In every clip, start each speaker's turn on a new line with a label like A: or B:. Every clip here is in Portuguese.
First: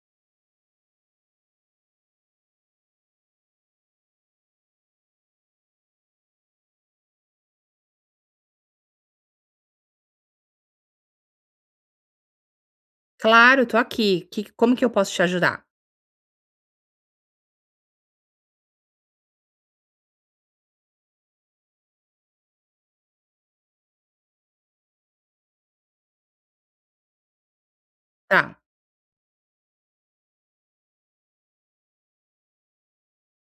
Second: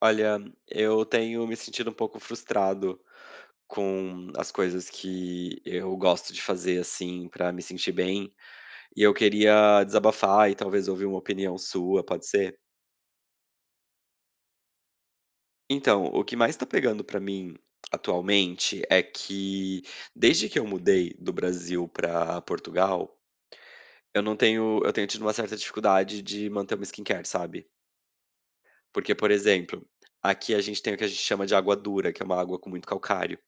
A: Olha, eu tenho me sentido um pouco frustrado com as coisas que eu gosto de fazer, assim, pra me sentir bem, e eu queria desabafar e talvez ouvir uma opinião sua, pode ser?
B: Claro, tô aqui. Que como que eu posso te ajudar?
A: Então, o que mais tá pegando pra mim atualmente é que desde que eu mudei do Brasil pra Portugal, eu não tenho eu tenho tido uma certa dificuldade de manter uma skincare, sabe?
B: Tá,
A: Porque, por exemplo, aqui a gente tem o que a gente chama de água dura, que é uma água com muito calcário.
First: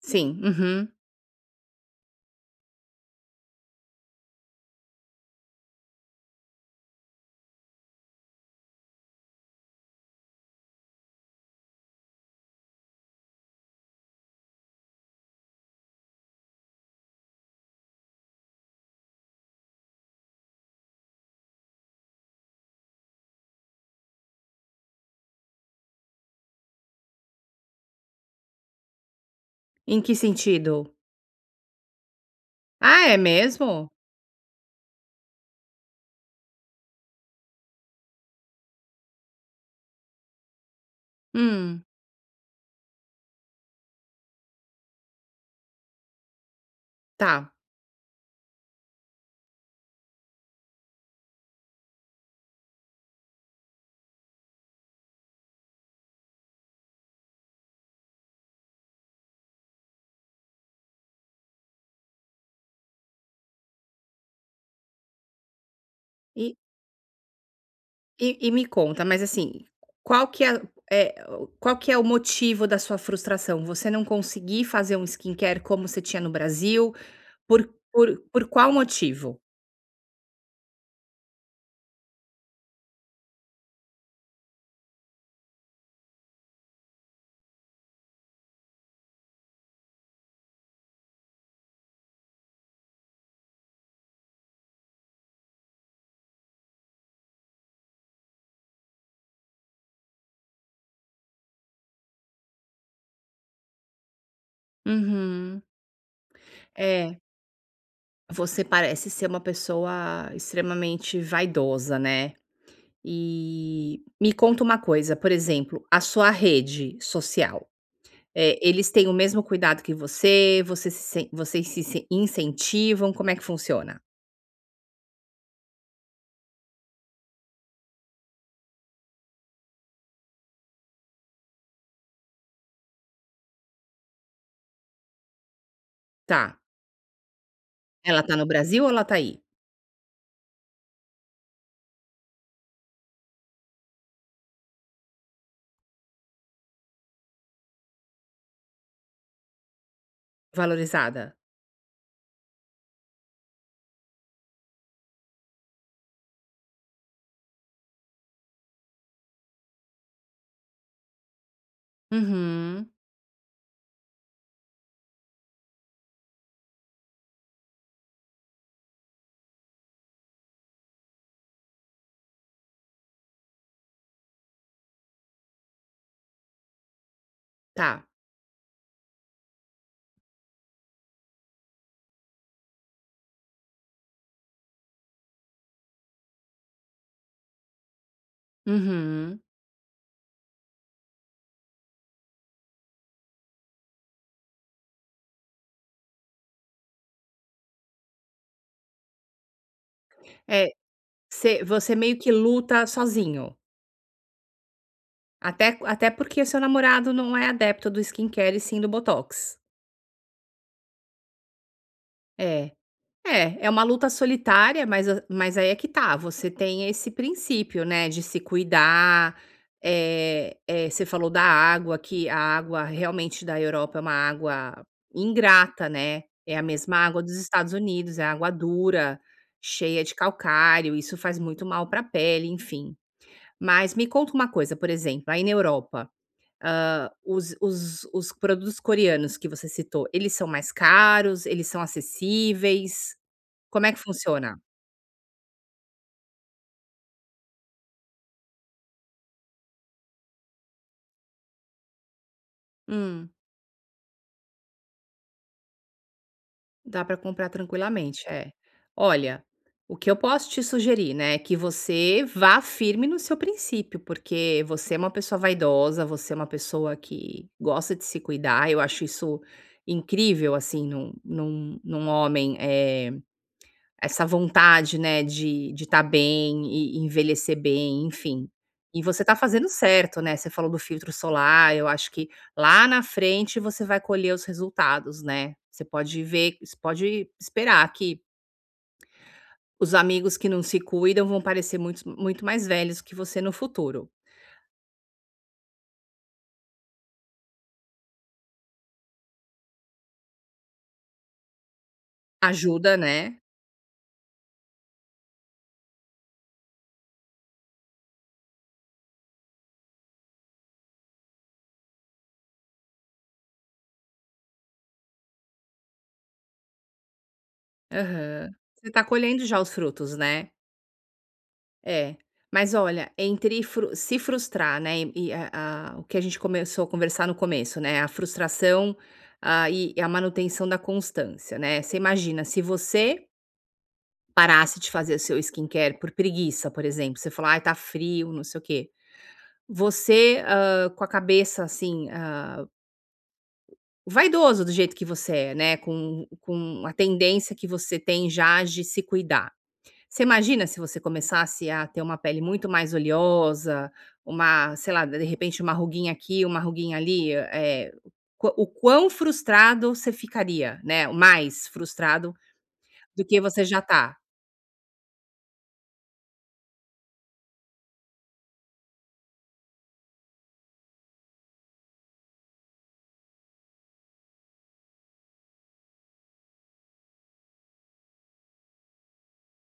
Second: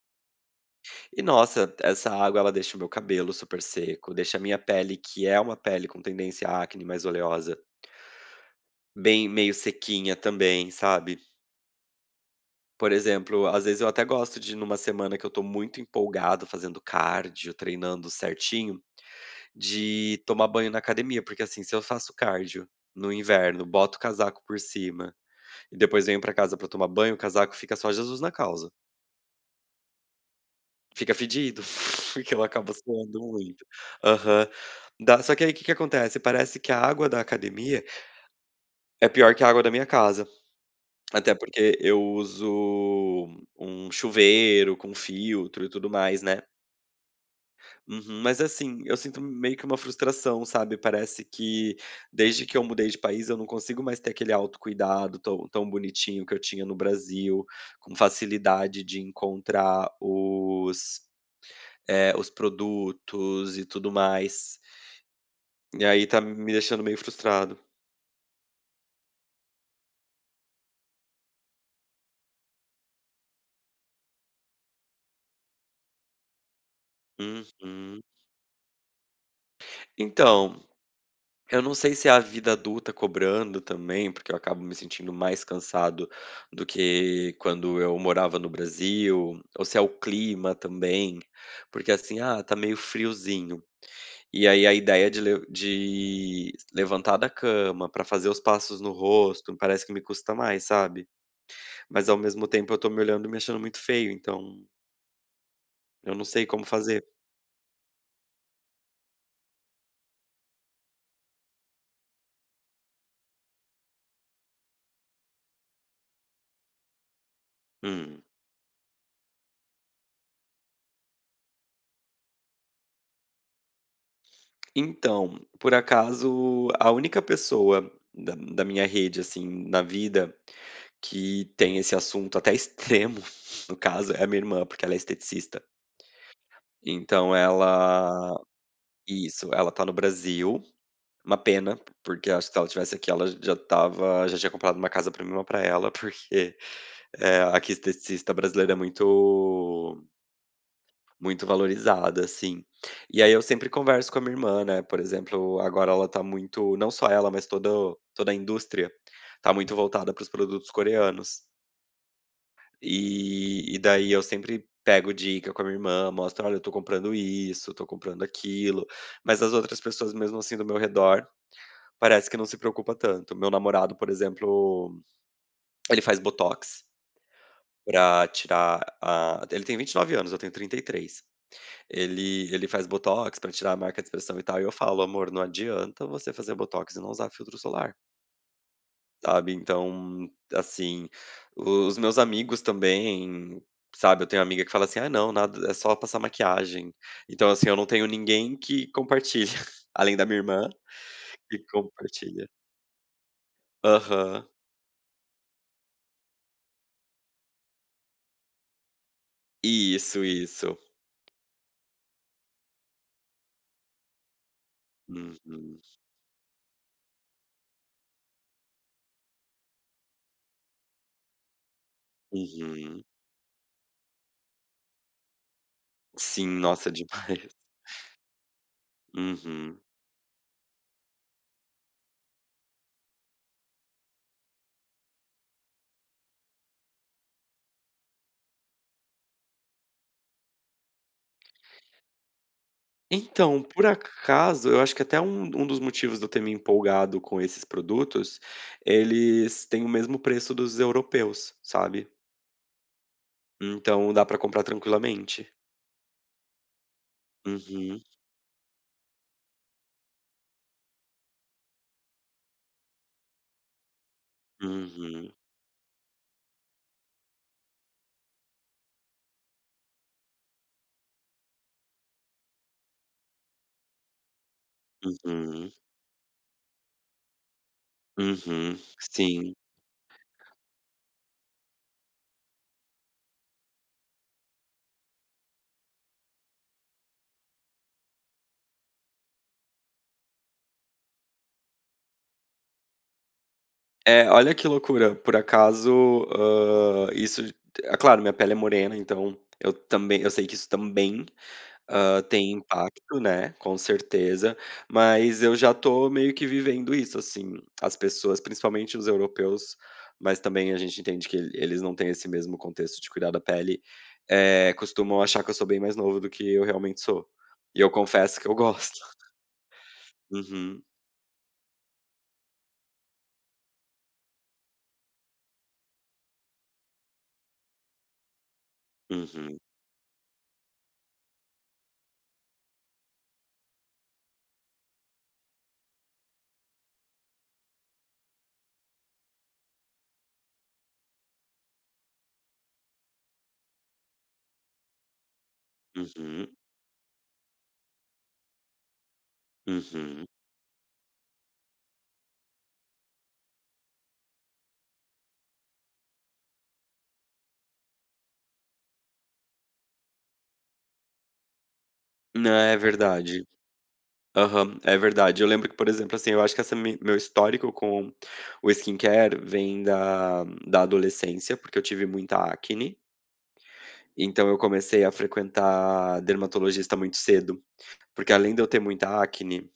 B: sim, uhum.
A: E nossa, essa água ela deixa o meu cabelo super seco, deixa a minha pele, que é uma pele com tendência à acne mais oleosa, bem meio sequinha também, sabe. Por exemplo, às vezes eu até gosto de numa semana que eu tô muito empolgado fazendo cardio, treinando certinho, de tomar banho na academia, porque assim, se eu faço cardio no inverno, boto o casaco por cima e depois venho pra casa pra tomar banho, o casaco fica só Jesus na causa.
B: Em que sentido?
A: Fica fedido, porque ela acaba
B: Ah, é
A: suando muito.
B: mesmo?
A: Aham. Dá só que aí, o que que acontece, parece que a água da academia é pior que a água da minha casa, até porque
B: Hum,
A: eu uso um chuveiro com filtro e tudo mais, né.
B: tá.
A: Uhum. Mas assim, eu sinto meio que uma frustração, sabe, parece que desde que eu mudei de país eu não consigo mais ter aquele autocuidado tão bonitinho que eu tinha no Brasil, com facilidade de encontrar os os produtos e tudo mais. E aí tá me
B: E
A: deixando meio frustrado.
B: e me conta, mas assim, qual que é qual que é o motivo da sua frustração? Você não conseguir fazer um skincare como você tinha no Brasil, por
A: Uhum.
B: por por qual motivo?
A: Então, eu não sei se é a vida adulta cobrando também, porque eu acabo me sentindo mais cansado do que quando eu morava no Brasil, ou se é o clima também, porque assim, tá meio friozinho. E aí a ideia de, de levantar da cama pra fazer os passos no rosto, parece que me custa mais, sabe? Mas ao mesmo tempo eu tô me olhando e me achando muito feio, então.
B: Uhum.
A: Eu não sei como fazer.
B: É, você parece ser uma pessoa extremamente vaidosa, né? E me conta uma coisa, por exemplo, a sua rede social,
A: Hum.
B: eles têm o mesmo cuidado que você? Você se sen Vocês se incentivam? Como é que funciona?
A: Então, por acaso, a única pessoa da minha rede, assim, na vida, que tem esse assunto até extremo, no caso, é a minha irmã, porque ela é esteticista.
B: Tá.
A: Então
B: Ela tá
A: ela
B: no Brasil ou ela tá aí?
A: Isso, ela tá no Brasil, uma pena, porque acho que se ela tivesse aqui, ela já tava, já tinha comprado uma casa pra mim e uma pra ela, porque, aqui esteticista brasileiro é muito.
B: Valorizada?
A: Muito valorizada, assim. E aí eu sempre converso com a minha irmã, né, por exemplo, agora ela tá muito não só ela, mas toda a indústria, tá muito voltada para os produtos coreanos.
B: Uhum.
A: E daí eu sempre pego dica com a minha irmã, mostro: "Olha, eu tô comprando isso, tô comprando aquilo", mas as outras pessoas, mesmo assim, do meu redor, parece que não se preocupa tanto. Meu namorado, por exemplo, ele faz botox
B: Tá.
A: pra tirar a ele tem 29 anos, eu tenho 33. Ele faz botox pra tirar a marca de expressão e tal, e eu falo: "Amor, não adianta você fazer botox e não usar filtro solar",
B: Uhum.
A: sabe. Então, assim, os meus amigos também, sabe, eu tenho amiga que fala assim: "Ah não, nada é só passar maquiagem". Então, assim, eu não tenho ninguém que compartilha, além da minha irmã,
B: É,
A: que
B: você você meio que
A: compartilha.
B: luta sozinho,
A: Aham.
B: até porque o seu namorado não é adepto do skincare e sim do botox.
A: Isso, isso.
B: É. É, é uma luta solitária, mas a mas aí é
A: Uhum,
B: que tá, você tem esse princípio, né, de se cuidar, você falou da água, que a água
A: uhum.
B: realmente da Europa é uma água ingrata, né,
A: Sim,
B: é a
A: nossa,
B: mesma água dos
A: demais.
B: Estados Unidos, é água dura,
A: Uhum.
B: cheia de calcário, isso faz muito mal para a pele, enfim. Mas me conta uma coisa, por exemplo, aí na Europa, os os produtos coreanos que você citou, eles são mais caros, eles são acessíveis?
A: Então, por
B: Como é que funciona?
A: acaso, eu acho que até um dos motivos de eu ter me empolgado com esses produtos, eles têm o mesmo preço dos europeus, sabe.
B: Hum.
A: Então dá pra comprar tranquilamente.
B: Dá para comprar
A: Uhum,
B: tranquilamente, é. Olha, o que eu posso te sugerir, né, é que você vá firme no seu princípio, porque você é uma
A: uhum,
B: pessoa vaidosa, você é uma pessoa que gosta de se cuidar, eu acho isso incrível, assim, num homem, é. Essa vontade, né,
A: uhum,
B: de estar bem e envelhecer bem, enfim.
A: uhum,
B: E você tá
A: sim.
B: fazendo certo, né, você falou do filtro solar, eu acho que lá na frente você vai colher os resultados, né. Você pode esperar que os amigos que não se cuidam vão parecer muito mais velhos que você no futuro.
A: É, olha que loucura, por acaso, isso. Claro, minha pele é morena, então eu também eu sei que isso também. Tem
B: Ajuda,
A: impacto,
B: né.
A: né, com certeza, mas eu já estou meio que vivendo isso, assim. As pessoas, principalmente os europeus, mas também a gente entende que eles não têm esse mesmo contexto de cuidar da pele, costumam achar que eu sou bem mais novo do que eu realmente sou. E eu confesso que
B: Aham.
A: eu
B: Você
A: gosto.
B: tá colhendo já os frutos, né.
A: Uhum,
B: É, mas olha, entre fru se frustrar, né, e a o que a gente começou a conversar no começo, né, a frustração,
A: uhum,
B: ah, e a manutenção da constância, né. Você imagina, se você parasse de fazer o seu skincare por preguiça, por exemplo, você falar: "Ai, tá frio, não sei o quê", você, com a cabeça, assim, ah, vaidoso do jeito que você é, né, com
A: uhum,
B: com a tendência que você tem já de se cuidar. Você
A: uhum.
B: imagina se você começasse a ter uma pele muito mais oleosa, uma, sei lá, de repente uma ruguinha aqui, uma ruguinha ali, qua o quão frustrado você ficaria, né, mais frustrado
A: Não, é
B: do que
A: verdade.
B: você já tá.
A: Aham, é verdade. Eu lembro que, por exemplo, assim, eu acho que essa mi meu histórico com o skincare vem da adolescência, porque eu tive muita acne, então eu comecei a frequentar dermatologista muito cedo, porque além de eu ter muita acne,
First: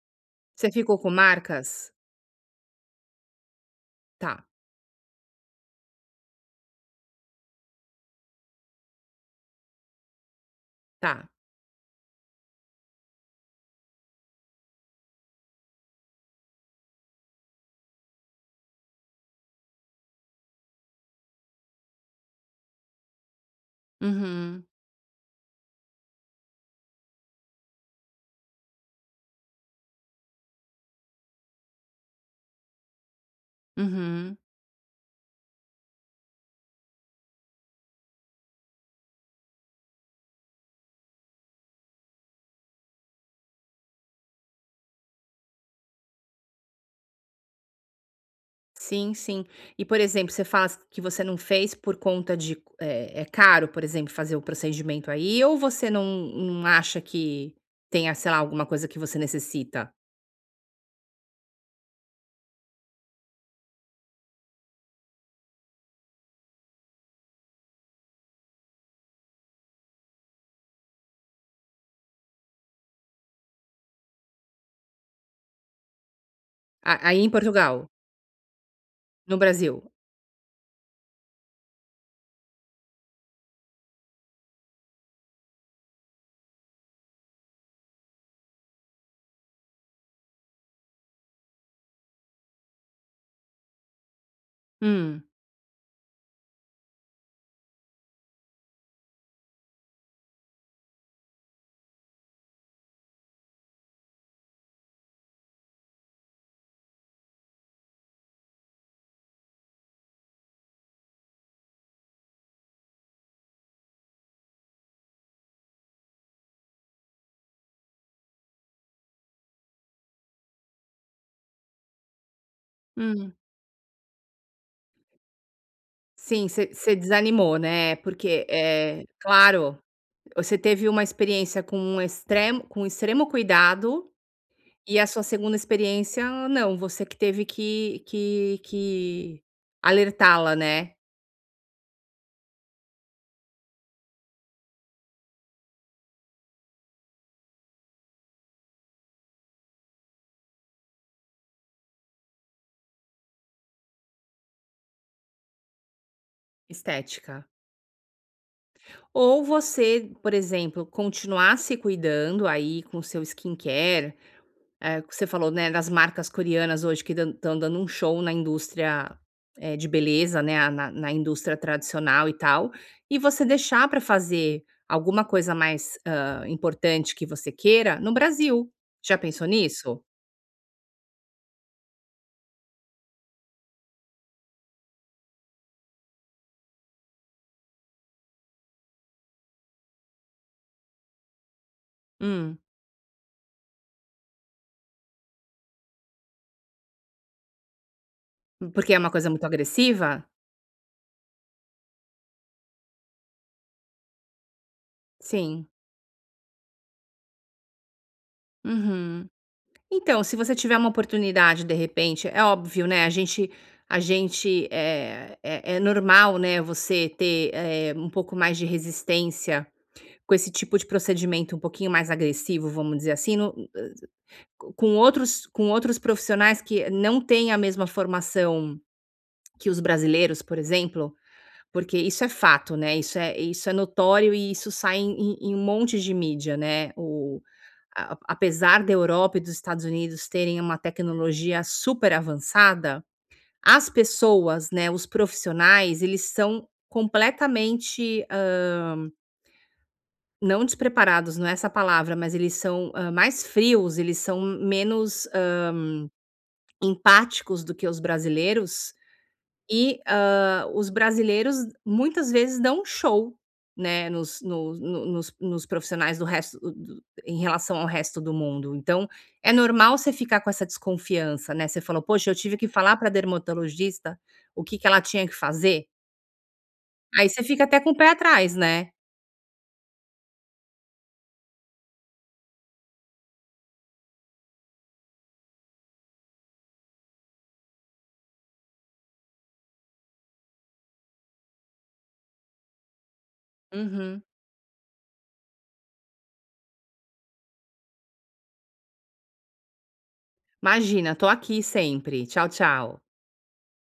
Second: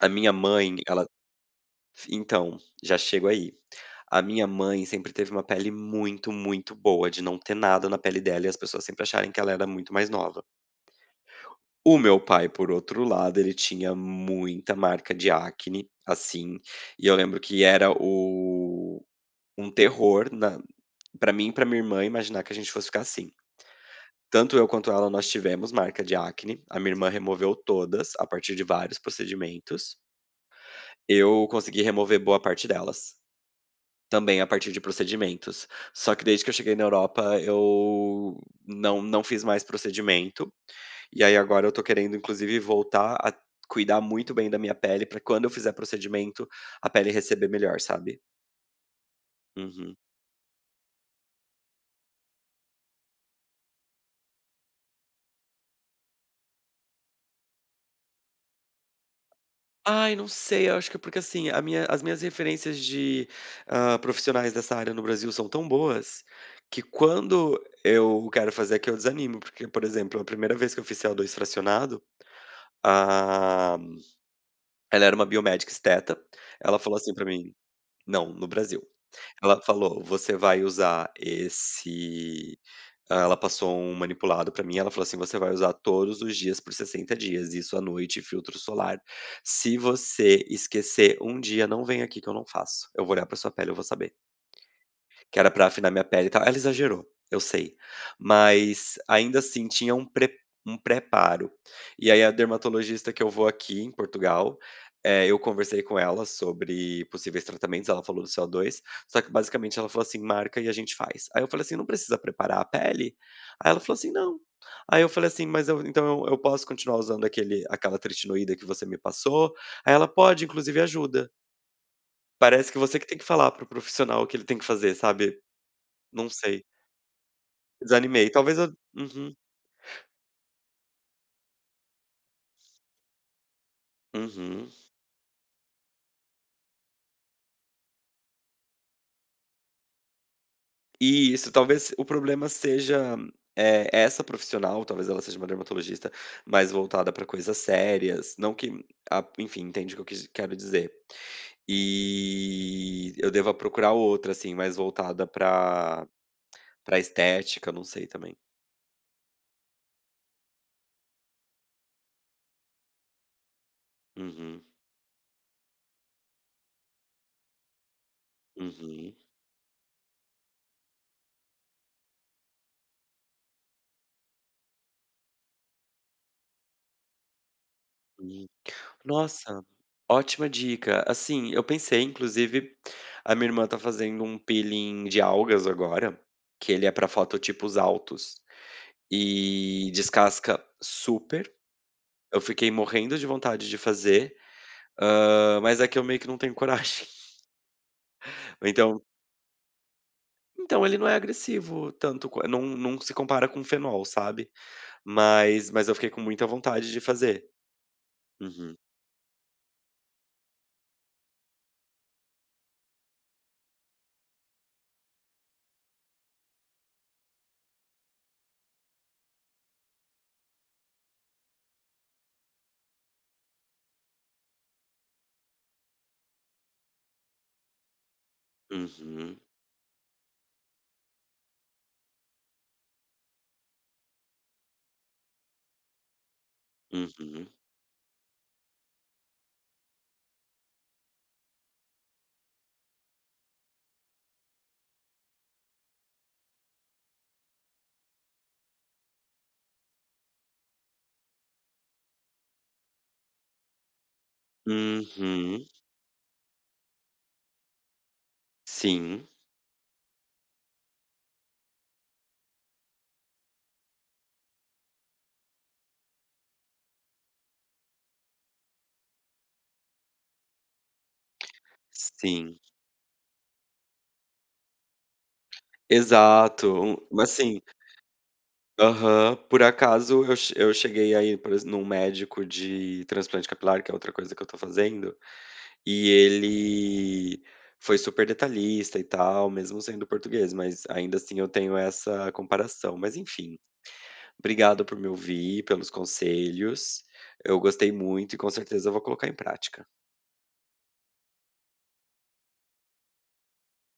A: a minha
B: Você
A: mãe,
B: ficou
A: ela
B: com marcas?
A: então, já chego aí. A
B: Tá,
A: minha mãe sempre teve uma pele muito, muito boa, de não ter nada na pele dela e as pessoas sempre acharem que ela era muito mais nova.
B: tá.
A: O meu pai, por outro lado, ele tinha muita marca de acne, assim, e eu lembro que era o um terror na pra mim e pra minha irmã imaginar que a gente fosse ficar assim. Tanto
B: Uhum,
A: eu quanto ela, nós tivemos marca de acne, a minha irmã removeu todas, a partir de vários procedimentos. Eu consegui remover boa parte delas.
B: uhum.
A: Também a partir de procedimentos. Só que desde que eu cheguei na Europa eu não fiz mais procedimento, e aí agora eu tô querendo inclusive voltar a cuidar muito bem da minha pele pra quando eu fizer procedimento, a pele receber melhor, sabe.
B: Sim, sim. E,
A: Uhum.
B: por exemplo, você fala que você não fez por conta de é caro, por exemplo, fazer o procedimento aí ou você não acha que tenha, sei lá, alguma coisa que você necessita?
A: Ai, não sei, eu acho que é porque, assim, a minha as minhas referências de, profissionais dessa área no Brasil são tão boas, que quando eu quero fazer aqui eu desanimo, porque, por exemplo, a primeira vez que eu fiz C o CO2 fracionado, ah ela era uma biomédica esteta, ela falou
B: A
A: assim
B: aí
A: pra
B: em
A: mim.
B: Portugal,
A: Não, no Brasil.
B: no
A: Ela
B: Brasil.
A: falou: "Você vai usar esse", ela passou um manipulado pra mim, ela falou assim: "Você vai usar todos os dias por 60 dias, isso à noite filtro solar. Se você esquecer um dia, não vem aqui que eu não faço. Eu vou olhar pra sua pele, eu vou saber".
B: Hum,
A: Que era pra afinar minha pele e tal. Ela exagerou, eu sei, mas ainda assim tinha um pre um preparo. E aí a dermatologista que eu vou aqui em Portugal, eu conversei com ela sobre possíveis tratamentos, ela falou do CO2, só que basicamente ela falou assim: "Marca e a gente faz". Aí eu falei assim: "Não precisa preparar a pele?" Aí ela falou assim: "Não". Aí eu falei assim: "Mas eu então eu posso continuar usando aquele aquela tretinoída que você me passou?" Aí ela: "Pode, inclusive ajuda". Parece que você que tem que
B: hum.
A: falar para o profissional o que ele tem que fazer, sabe? Não
B: Sim,
A: sei,
B: você desanimou, né,
A: desanimei.
B: porque,
A: Talvez eu uhum,
B: claro, você teve uma experiência com um extremo com extremo cuidado,
A: uhum.
B: e a sua segunda experiência não, você que teve que alertá-la, né,
A: E isso, talvez o problema seja, essa profissional, talvez ela seja uma dermatologista mais voltada para coisas sérias, não que a enfim, entende o que eu quis quero dizer. E eu deva procurar outra, assim, mais voltada para para
B: estética.
A: estética, não sei também.
B: Ou você, por exemplo, continuar se cuidando aí com o seu skincare.
A: Uhum,
B: É, que você falou, né, das marcas coreanas hoje que estão dando um show na
A: uhum,
B: indústria, de beleza, né, a na indústria tradicional e tal, e você deixar para fazer alguma coisa mais, importante que você queira no
A: uhum.
B: Brasil. Já pensou
A: Nossa,
B: nisso?
A: ótima dica. Assim, eu pensei, inclusive, a minha irmã tá fazendo um peeling de algas agora, que ele é para fototipos altos e descasca super. Eu
B: Hum.
A: fiquei morrendo de vontade de fazer, mas é que eu meio que não tenho coragem.
B: Porque é
A: Então,
B: uma coisa muito agressiva?
A: então ele não é agressivo tanto qua não se compara com fenol, sabe.
B: Sim.
A: Mas eu fiquei com muita vontade de fazer. Uhum,
B: Uhum. Então, se você tiver uma oportunidade, de repente, é óbvio, né, é normal, né, você ter, um pouco mais de resistência com esse tipo de procedimento um pouquinho mais agressivo, vamos dizer assim, no com outros profissionais que não têm a mesma formação
A: uhum,
B: que os brasileiros, por exemplo, porque isso é fato, né, isso é notório e isso sai em um monte de mídia, né, o
A: uhum,
B: a apesar da Europa e dos Estados Unidos terem uma tecnologia super avançada, as pessoas, né, os profissionais, eles são completamente. Não despreparados, não é essa palavra, mas eles são, mais frios, eles são menos,
A: uhum.
B: empáticos do que os brasileiros
A: Sim,
B: e, os brasileiros muitas vezes dão um show, né, nos no no nos nos profissionais do resto do relação ao resto do mundo. Então, é normal você ficar com essa desconfiança, né, você falou: "Poxa, eu tive
A: sim.
B: que falar para a dermatologista o que que ela tinha que fazer".
A: Exato, um
B: Aí
A: mas
B: você
A: assim
B: fica até com o pé atrás, né.
A: aham. Por acaso eu cheguei aí ir, por exe num médico de transplante capilar, que é outra coisa que eu tô fazendo, e ele foi super detalhista e tal, mesmo sendo português, mas ainda assim eu tenho essa comparação. Mas enfim,
B: Uhum.
A: obrigado por me ouvir, pelos conselhos. Eu gostei muito e com certeza eu vou colocar em prática.
B: "Imagina, tô aqui sempre. Tchau, tchau".